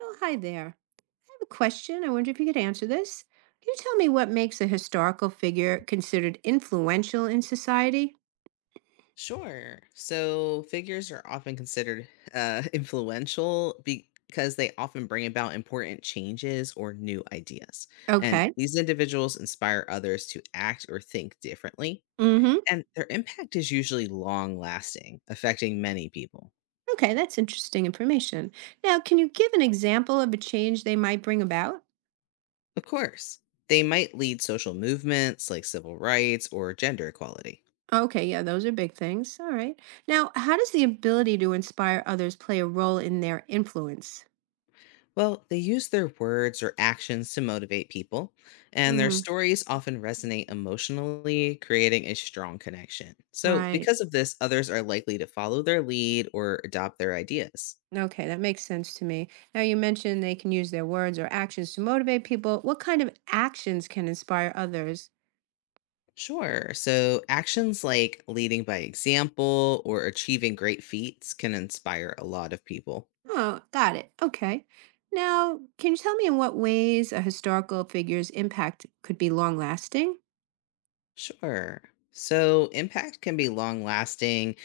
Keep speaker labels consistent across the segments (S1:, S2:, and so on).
S1: So, hi there. I have a question. I wonder if you could answer this. Can you tell me what makes a historical figure considered influential in society?
S2: Sure. So figures are often considered influential because they often bring about important changes or new ideas. And
S1: Okay.
S2: these individuals inspire others to act or think differently.
S1: Mm-hmm.
S2: And their impact is usually long lasting, affecting many people.
S1: Okay, that's interesting information. Now, can you give an example of a change they might bring about?
S2: Of course, they might lead social movements like civil rights or gender equality.
S1: Okay, yeah, those are big things. All right. Now, how does the ability to inspire others play a role in their influence?
S2: Well, they use their words or actions to motivate people, and their
S1: Mm.
S2: stories often resonate emotionally, creating a strong connection. So,
S1: Right.
S2: because of this, others are likely to follow their lead or adopt their ideas.
S1: Okay, that makes sense to me. Now, you mentioned they can use their words or actions to motivate people. What kind of actions can inspire others?
S2: Sure. So, actions like leading by example or achieving great feats can inspire a lot of people.
S1: Oh, got it. Okay. Now, can you tell me in what ways a historical figure's impact could be long lasting?
S2: Sure. So, impact can be long lasting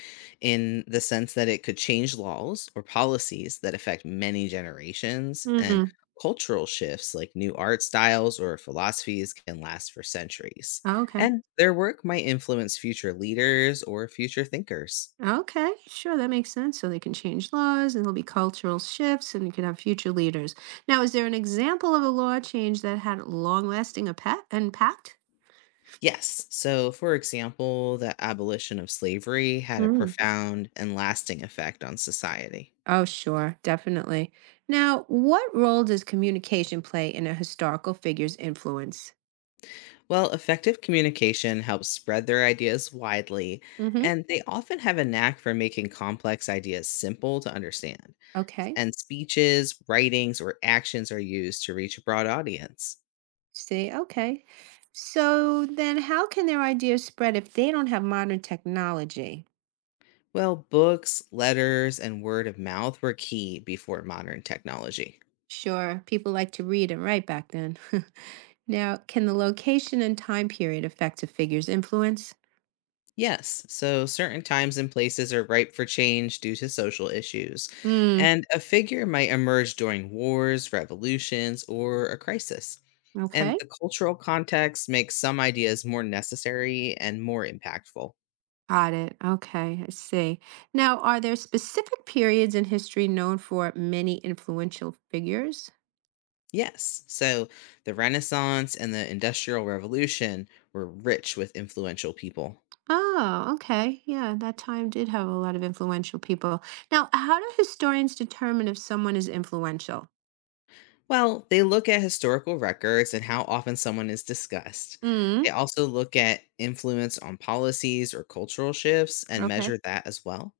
S2: in the sense that it could change laws or policies that affect many generations, and
S1: Hmm.
S2: cultural shifts like new art styles or philosophies can last for centuries.
S1: Okay.
S2: And their work might influence future leaders or future thinkers.
S1: Okay. Sure, that makes sense. So they can change laws and there'll be cultural shifts and you can have future leaders. Now, is there an example of a law change that had long lasting impact?
S2: Yes. So, for example, the abolition of slavery had a profound and lasting effect on society.
S1: Oh, sure, definitely. Now, what role does communication play in a historical figure's influence?
S2: Well, effective communication helps spread their ideas widely,
S1: Hmm.
S2: and they often have a knack for making complex ideas simple to understand.
S1: Okay.
S2: And speeches, writings, or actions are used to reach a broad audience.
S1: See, okay. So then how can their ideas spread if they don't have modern technology?
S2: Well, books, letters, and word of mouth were key before modern technology.
S1: Sure, people like to read and write back then. Now, can the location and time period affect a figure's influence?
S2: Yes, so certain times and places are ripe for change due to social issues,
S1: Hmm,
S2: and a figure might emerge during wars, revolutions, or a crisis. And
S1: okay.
S2: the cultural context makes some ideas more necessary and more impactful.
S1: Got it. Okay, I see. Now, are there specific periods in history known for many influential figures?
S2: Yes, so the Renaissance and the Industrial Revolution were rich with influential people.
S1: Oh, okay. Yeah, that time did have a lot of influential people. Now, how do historians determine if someone is influential?
S2: Well, they look at historical records and how often someone is discussed.
S1: Mm,
S2: They also look at influence on policies or cultural shifts and
S1: okay.
S2: measure that as well.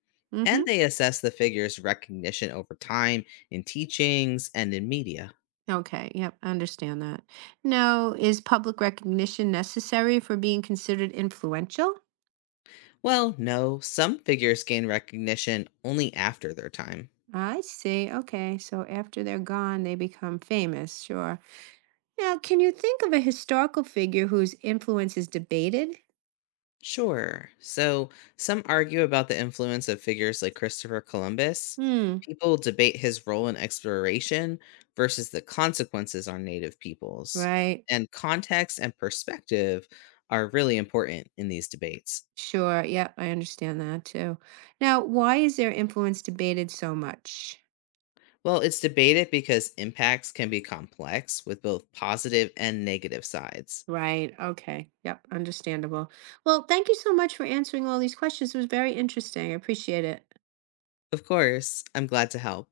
S2: And
S1: Mm-hmm.
S2: they assess the figure's recognition over time in teachings and in media.
S1: Okay. Yep. I understand that. Now, is public recognition necessary for being considered influential?
S2: Well, no, some figures gain recognition only after their time.
S1: I see. Okay. So after they're gone, they become famous. Sure. Now, can you think of a historical figure whose influence is debated?
S2: Sure. So, some argue about the influence of figures like Christopher Columbus.
S1: Hmm.
S2: People debate his role in exploration versus the consequences on native peoples.
S1: Right.
S2: And context and perspective are really important in these debates.
S1: Sure. Yep. I understand that too. Now, why is their influence debated so much?
S2: Well, it's debated because impacts can be complex with both positive and negative sides.
S1: Right. Okay. Yep. Understandable. Well, thank you so much for answering all these questions. It was very interesting. I appreciate it.
S2: Of course, I'm glad to help.